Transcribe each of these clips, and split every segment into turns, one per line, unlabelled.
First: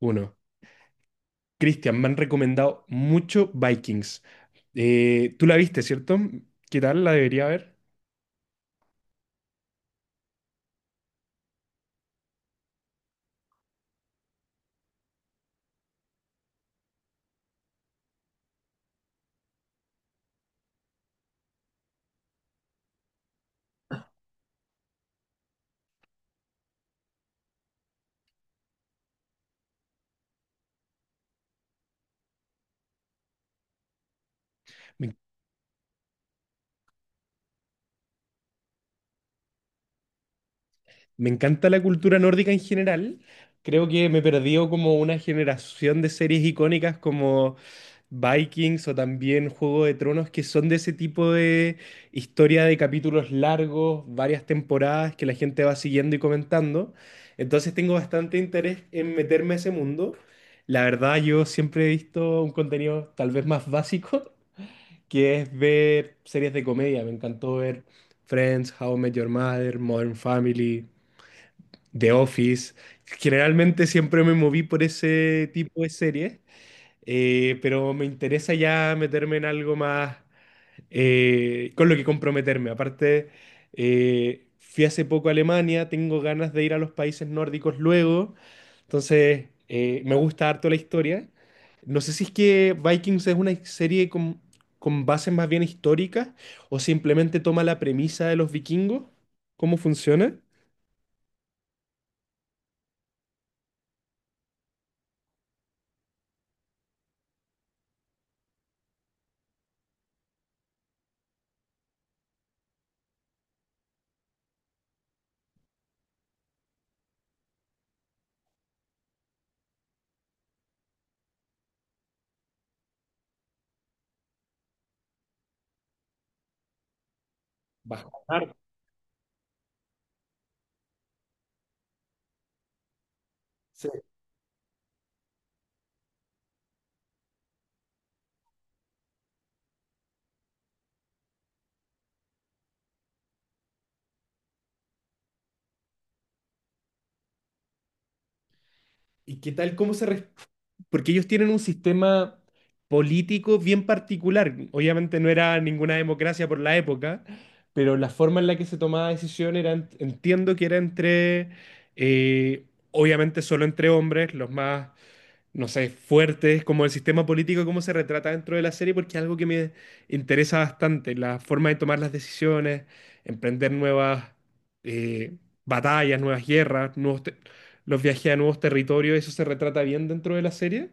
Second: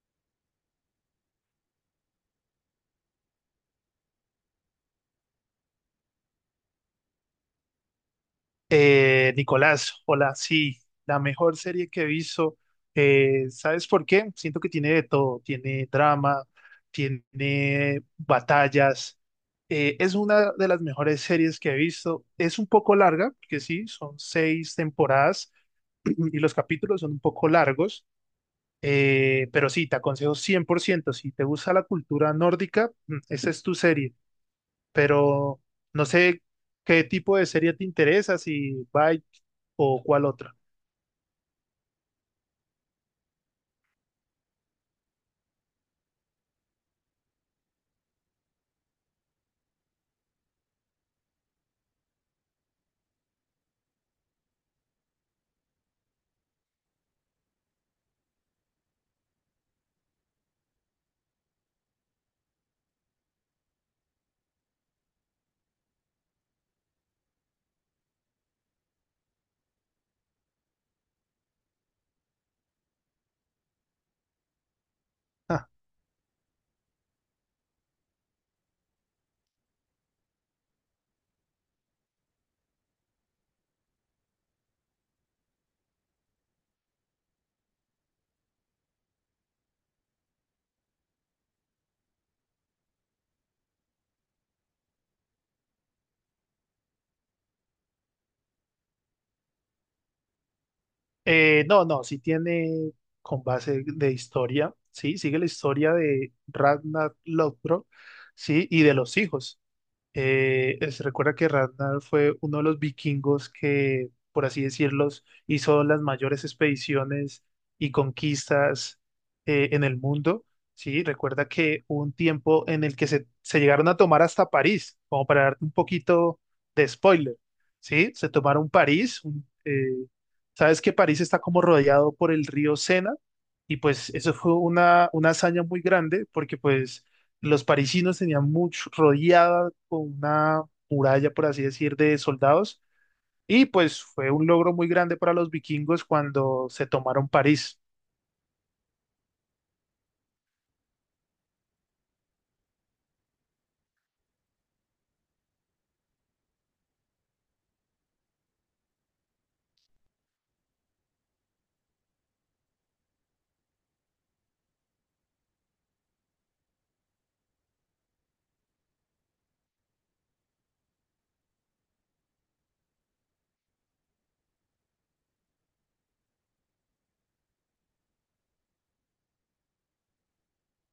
Uno. Cristian, me han recomendado mucho Vikings. Tú la viste, ¿cierto? ¿Qué tal? ¿La debería ver?
Nicolás, hola, sí, la mejor serie que he visto, ¿sabes por qué? Siento que tiene de todo, tiene drama, tiene batallas, es una de las mejores series que he visto, es un poco larga, porque sí, son seis temporadas y los capítulos son un poco largos, pero sí, te aconsejo 100%. Si te gusta la cultura nórdica, esa es tu serie,
Me
pero no sé qué tipo de serie te interesa, si Bite o cuál otra.
Me encanta la cultura nórdica en general. Creo que me perdió como una generación de series icónicas como Vikings o también Juego de Tronos, que son de ese tipo de historia de capítulos largos, varias temporadas que la gente va siguiendo y comentando. Entonces tengo bastante interés en meterme a ese mundo. La verdad, yo siempre he visto un contenido tal vez más básico, que es ver series de comedia. Me encantó ver Friends, How I Met Your Mother, Modern Family. The Office. Generalmente siempre me moví por ese
Ah,
tipo de series, pero me interesa ya meterme en algo más con lo que comprometerme. Aparte, fui hace poco a Alemania, tengo ganas de ir a los países nórdicos luego, entonces me gusta harto la historia. No sé si es que Vikings es una serie con bases más bien históricas o simplemente toma la premisa de los vikingos, ¿cómo funciona?
no, no, si tiene con base de historia, sí, sigue la historia de Ragnar Lothbrok, sí, y de los hijos. Se recuerda que Ragnar fue uno de los vikingos que, por así decirlos, hizo las mayores expediciones y conquistas en el mundo. Sí, recuerda que hubo un tiempo en el que se llegaron a tomar hasta París, como para darte un poquito de spoiler.
Bajo.
Sí, se tomaron París. Sabes que París está como rodeado por el río Sena y pues eso fue una hazaña muy grande porque pues los parisinos tenían mucho rodeada con una muralla, por así decir, de soldados. Y pues fue un logro muy grande para los vikingos cuando se tomaron París.
¿Y qué tal cómo se? Porque ellos tienen un sistema político bien particular. Obviamente no era ninguna democracia por la época, pero la forma en la que se tomaba decisión era, entiendo que era entre, obviamente solo entre hombres, los más no sé, fuertes, como el sistema político, cómo se retrata dentro de la serie, porque es algo que me interesa bastante, la forma de tomar las decisiones, emprender nuevas eh, batallas, nuevas guerras, los viajes a nuevos territorios, eso se retrata bien dentro de la serie.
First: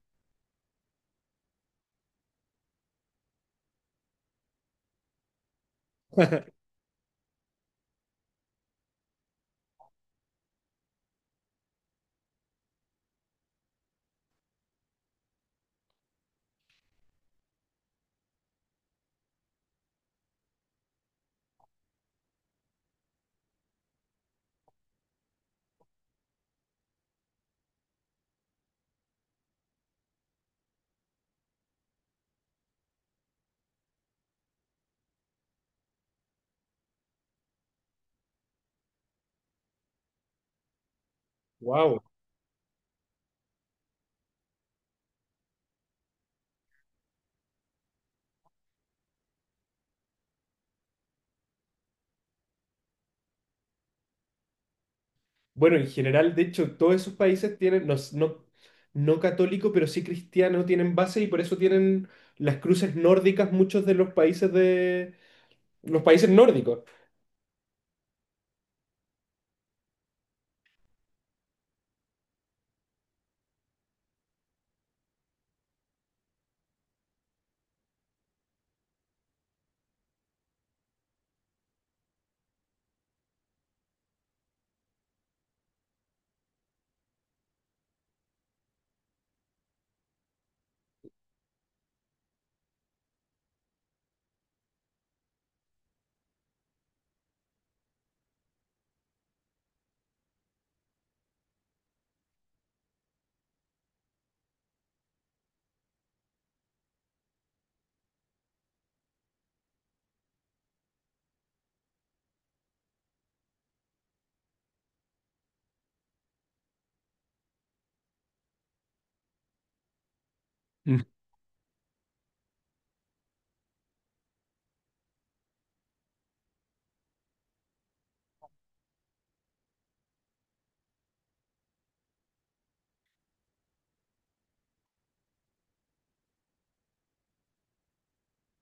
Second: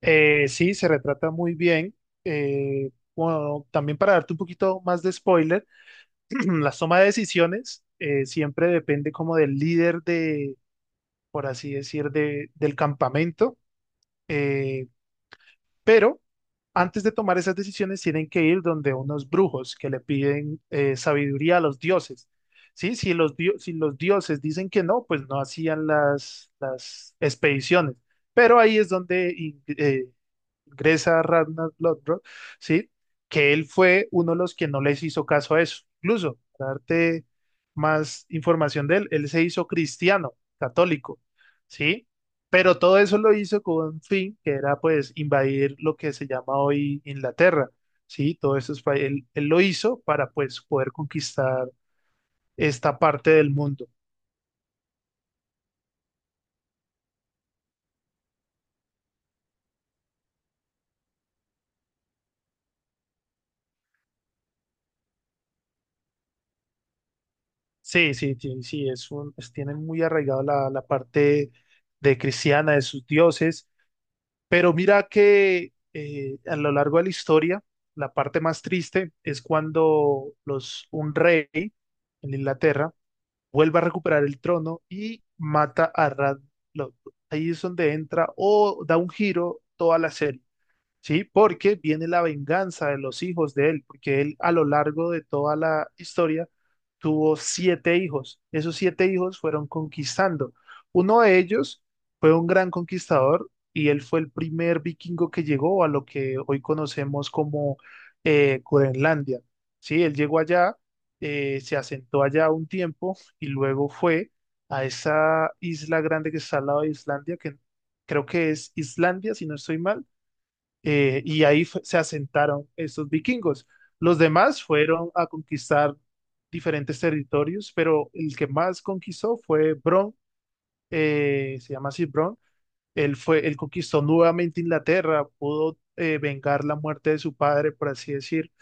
Sí, se retrata muy bien. Eh, bueno, también para darte un poquito más de spoiler, la toma de decisiones siempre depende como del líder de, por así decir, del campamento. Eh, Pero antes de tomar esas decisiones tienen que ir donde unos brujos que le piden sabiduría a los dioses. ¿Sí? Si los dioses dicen que no, pues no hacían las expediciones. Pero ahí es donde Gresa Ragnar Lodbrok, ¿sí? Que él fue uno de los que no les hizo caso a eso. Incluso, para darte más información de él, él se hizo cristiano, católico,
Wow.
¿sí? Pero todo eso lo hizo con un fin que era pues invadir lo que se llama hoy Inglaterra, ¿sí? Todo eso él lo hizo para pues poder conquistar esta parte del mundo.
Bueno, en general, de hecho, todos esos países tienen, no, no, no católico, pero sí cristiano, tienen base y por eso tienen las cruces nórdicas muchos de los países nórdicos.
Sí, sí, sí, sí, tienen muy arraigado la parte de cristiana de sus dioses. Pero mira que a lo largo de la historia, la parte más triste es cuando un rey en Inglaterra vuelve a recuperar el trono y mata a Radloff. Ahí es donde entra o da un giro toda la serie. ¿Sí? Porque viene la venganza de los hijos de él, porque él a lo largo de toda la historia tuvo siete hijos. Esos siete hijos fueron conquistando. Uno de ellos fue un gran conquistador y él fue el primer vikingo que llegó a lo que hoy conocemos como Groenlandia, ¿sí? Él llegó allá, se asentó allá un tiempo y luego fue a esa isla grande que está al lado de Islandia, que creo que es Islandia, si no estoy mal,
Mm.
y ahí se asentaron estos vikingos. Los demás fueron a conquistar diferentes territorios, pero el que más conquistó fue Bron, se llama así Bron. Él conquistó nuevamente Inglaterra, pudo vengar la muerte de su padre, por así decir.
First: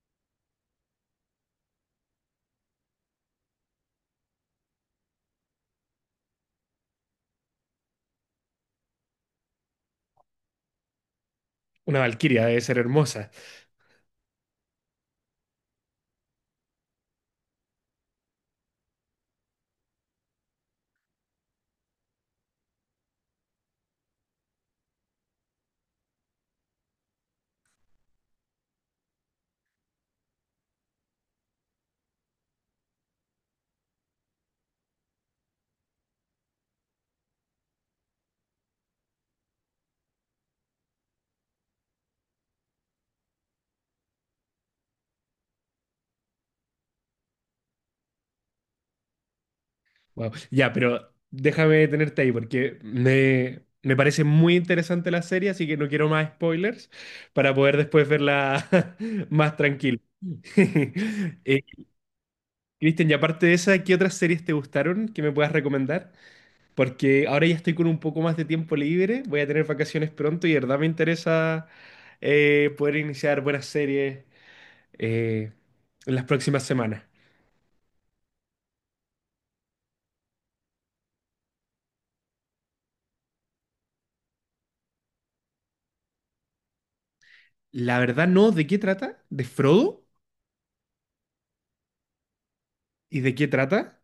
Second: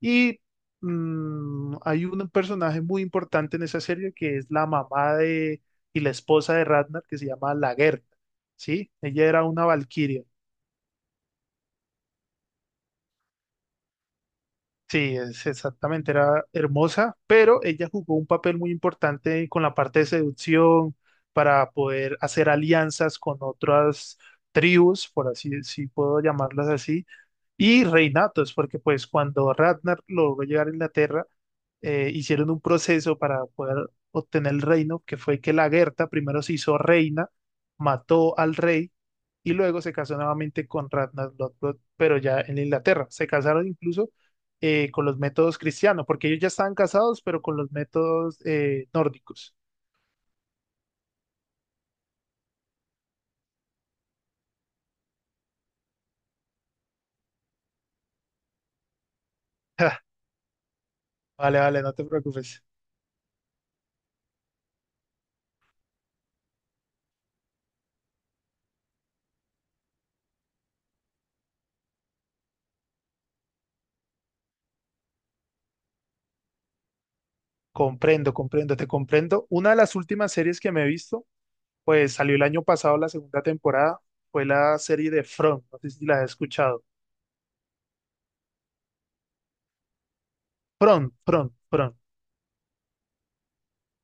Y hay un personaje muy importante en esa serie que es la mamá de y la esposa de Ragnar, que se llama Lagertha, ¿sí? Ella era una valquiria.
Una valquiria debe ser hermosa.
Sí, es exactamente, era hermosa, pero ella jugó un papel muy importante con la parte de seducción para poder hacer alianzas con otras tribus, por así, si puedo llamarlas así, y reinatos, porque pues cuando Ragnar logró llegar a Inglaterra, hicieron un proceso para poder obtener el reino, que fue que la Gerta primero se hizo reina, mató al rey y luego se casó nuevamente con Ragnar Lothbrok, pero ya en Inglaterra. Se casaron incluso con los métodos cristianos, porque ellos ya estaban casados, pero con los métodos nórdicos.
Wow. Ya, pero déjame tenerte ahí porque me parece muy interesante la serie, así que no quiero más spoilers para poder después verla más tranquilo.
Ja, vale,
Eh,
vale, no te preocupes.
Cristian, y aparte de esa, ¿qué otras series te gustaron que me puedas recomendar? Porque ahora ya estoy con un poco más de tiempo libre, voy a tener vacaciones pronto y de verdad me interesa poder iniciar buenas series eh, en las próximas semanas.
Comprendo, comprendo, te comprendo. Una de las últimas series que me he visto, pues salió el año pasado la segunda temporada, fue la serie de Front, no sé si la has escuchado.
La verdad no, ¿de qué trata? ¿De Frodo?
Front, Front, Front.
¿Y de qué trata?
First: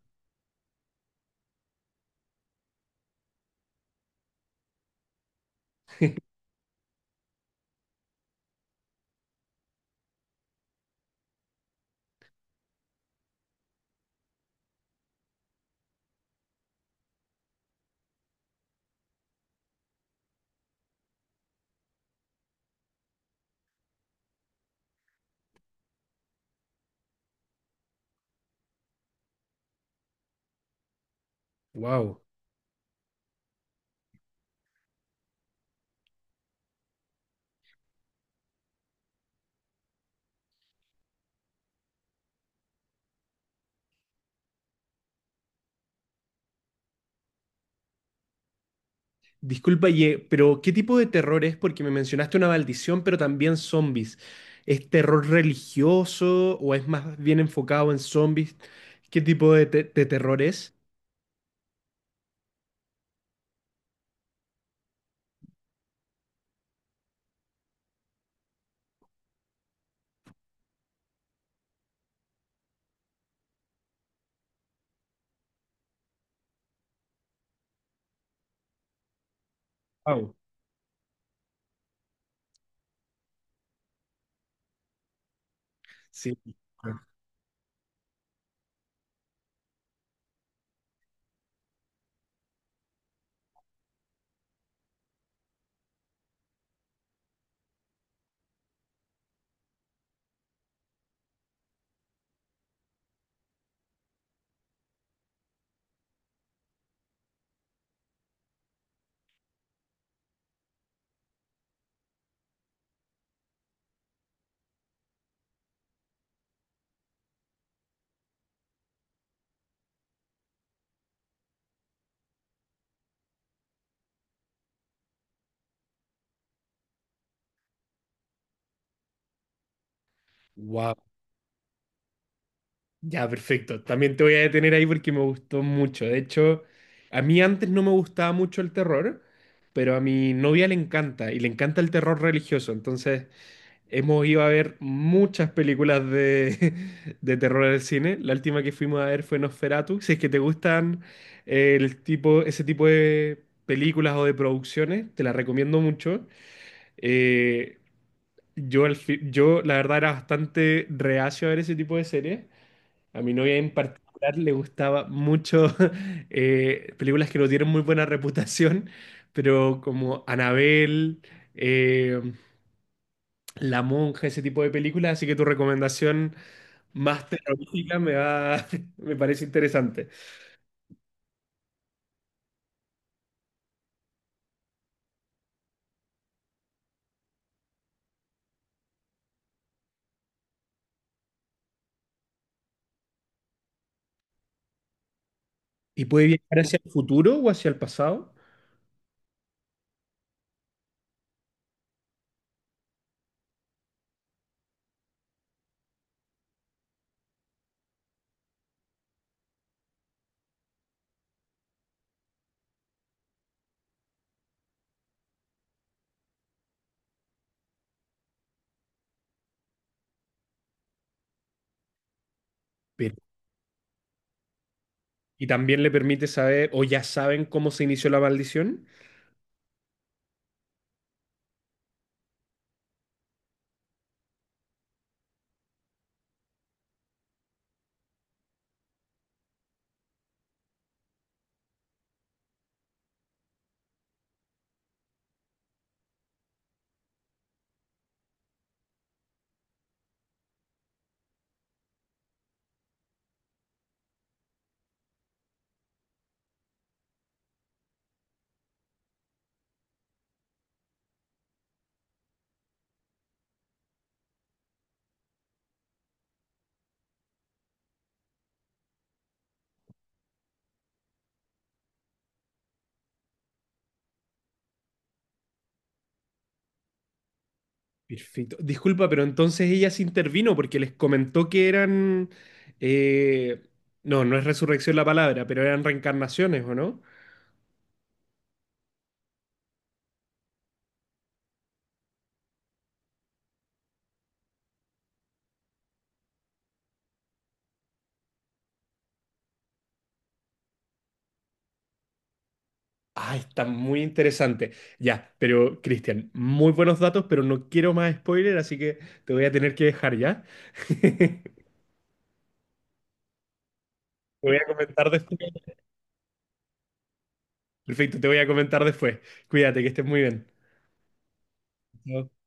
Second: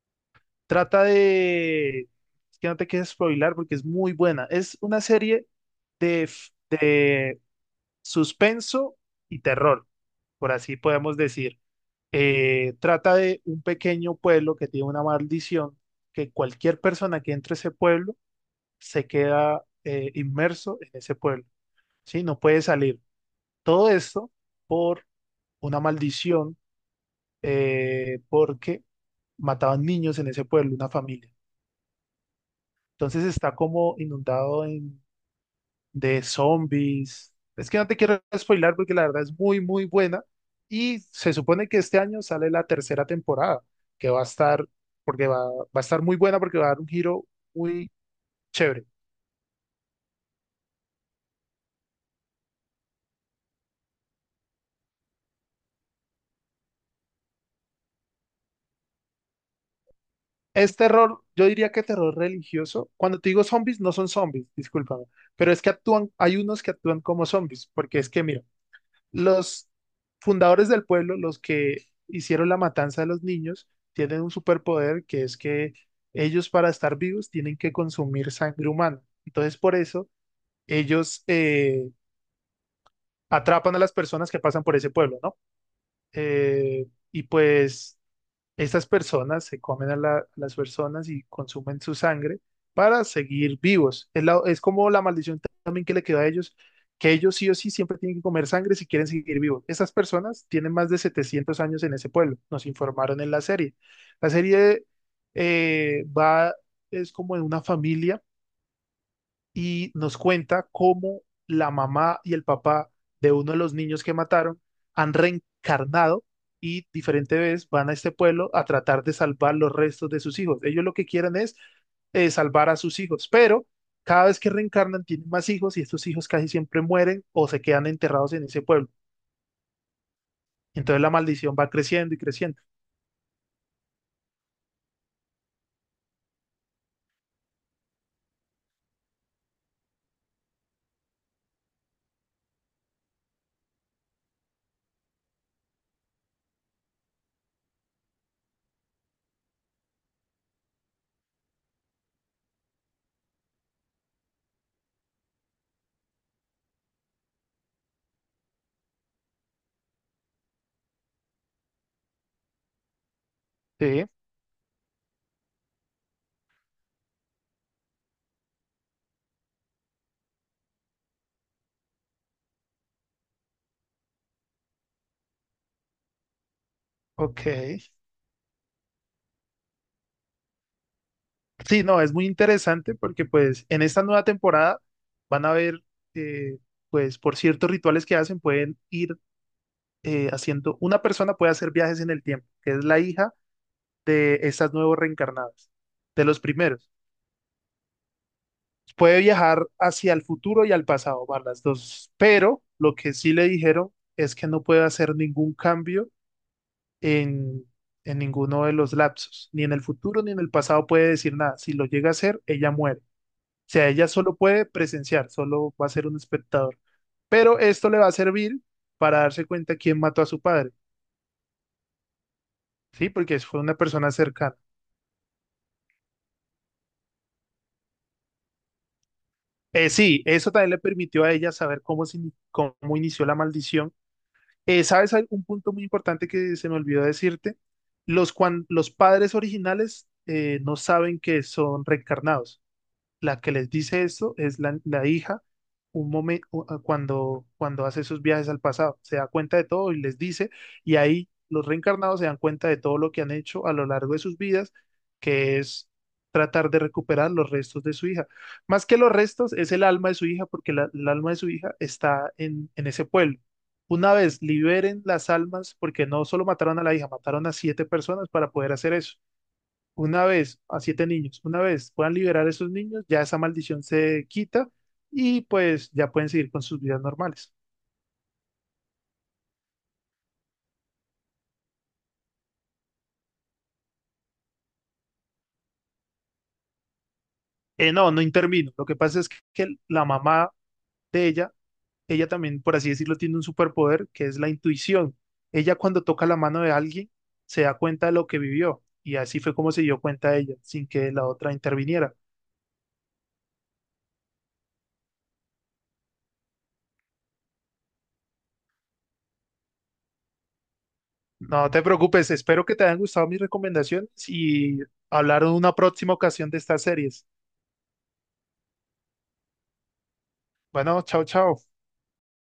Trata de... Es que no te quieres spoilar porque es muy buena. Es una serie de suspenso y terror, por así podemos decir. Trata de un pequeño pueblo que tiene una maldición, que cualquier persona que entre a ese pueblo se queda inmerso en ese pueblo, ¿sí? No puede salir. Todo esto por una maldición porque mataban niños en ese pueblo, una familia.
Wow.
Entonces está como inundado de zombies. Es que no te quiero spoilar porque la verdad es muy, muy buena. Y se supone que este año sale la tercera temporada, que va a estar, porque va a estar muy buena porque va a dar un giro muy chévere.
Disculpa, Ye, pero ¿qué tipo de terror es? Porque me mencionaste una maldición, pero también zombies. ¿Es terror religioso o es más bien enfocado en zombies? ¿Qué tipo de terror es?
Es terror, yo diría que terror religioso. Cuando te digo zombies, no son zombies, discúlpame. Pero es que actúan, hay unos que actúan como zombies, porque es que, mira, los fundadores del pueblo, los que hicieron la matanza de los niños, tienen un superpoder que es que ellos para estar vivos tienen que consumir sangre humana. Entonces por eso
Wow.
ellos atrapan a las personas que pasan por ese pueblo, ¿no?
Sí.
Y pues estas personas se comen a las personas y consumen su sangre para seguir vivos. Es como la maldición también que le quedó a ellos, que ellos sí o sí siempre tienen que comer sangre si quieren seguir vivos. Estas personas tienen más de 700 años en ese pueblo, nos informaron en la serie. La serie va, es como en una familia y nos cuenta cómo la mamá y el papá de uno de los niños que mataron han reencarnado y diferente vez van a este pueblo a tratar de salvar los restos de sus hijos. Ellos lo que quieren es salvar a sus hijos, pero cada vez que reencarnan tienen más hijos y estos hijos casi siempre mueren o se quedan enterrados en ese pueblo.
Wow.
Entonces la maldición va creciendo y creciendo.
Ya, perfecto. También te voy a detener ahí porque me gustó mucho. De hecho, a mí antes no me gustaba mucho el terror, pero a mi novia le encanta y le encanta el terror religioso. Entonces, hemos ido a ver muchas películas de, de terror en el cine. La última que fuimos a ver fue Nosferatu. Si es que te gustan ese tipo de películas o de producciones, te las recomiendo mucho. Eh, yo, yo, la verdad, era bastante reacio a ver ese tipo de series. A mi novia en
Sí,
particular le gustaba mucho películas que no tienen muy buena reputación, pero como Anabel la Monja, ese tipo de películas, así que tu recomendación más
ok.
terrorífica me parece interesante.
Sí, no, es muy interesante porque pues en esta nueva temporada van a ver, eh, pues por ciertos rituales que hacen, pueden ir haciendo, una persona puede hacer viajes en el tiempo, que es la hija de estas nuevos reencarnadas,
¿Y
de
puede
los
viajar hacia
primeros.
el futuro o hacia el pasado?
Puede viajar hacia el futuro y al pasado, van las dos, pero lo que sí le dijeron es que no puede hacer ningún cambio en, en ninguno de los lapsos, ni en el futuro ni en el pasado puede decir nada. Si lo llega a hacer, ella muere. O sea, ella solo puede presenciar, solo va a ser un espectador. Pero esto le va a servir para darse cuenta quién mató a su padre, ¿sí?
pero-
Porque fue una persona cercana.
¿Y también le permite saber, o ya saben cómo se inició la maldición?
Sí, eso también le permitió a ella saber cómo inició la maldición. ¿Sabes un punto muy importante que se me olvidó decirte? Los padres originales no saben que son reencarnados. La que les dice esto es la hija un momento cuando hace esos viajes al pasado. Se da cuenta de todo y les dice, y ahí los reencarnados se dan cuenta de todo lo que han hecho a lo largo de sus vidas, que es tratar de recuperar los restos de su hija. Más que los restos, es el alma de su hija, porque el alma de su hija está en ese pueblo. Una vez liberen las almas, porque no solo mataron a la hija, mataron a siete personas para poder hacer eso una vez a siete niños, una vez puedan liberar a esos niños, ya esa maldición se quita y pues ya pueden seguir con sus vidas normales.
Perfecto. Disculpa, pero entonces ella se intervino porque les comentó que eran, eh, no, no es resurrección la palabra, pero eran reencarnaciones, ¿o no?
No, no intervino. Lo que pasa es que la mamá de ella, ella también, por así decirlo, tiene un superpoder que es la intuición. Ella cuando toca la mano de alguien se da cuenta de lo que vivió y así fue como se dio cuenta ella, sin que la otra interviniera.
Ah, está muy interesante. Ya, pero Cristian, muy buenos datos, pero no quiero más spoiler, así que te voy a tener que dejar ya.
No te preocupes, espero que te hayan gustado mis recomendaciones
Te voy a
y
comentar después.
hablar en una próxima ocasión de estas series.
Perfecto, te voy a comentar después. Cuídate, que estés muy bien.
Bueno, chao, chao.
Chao.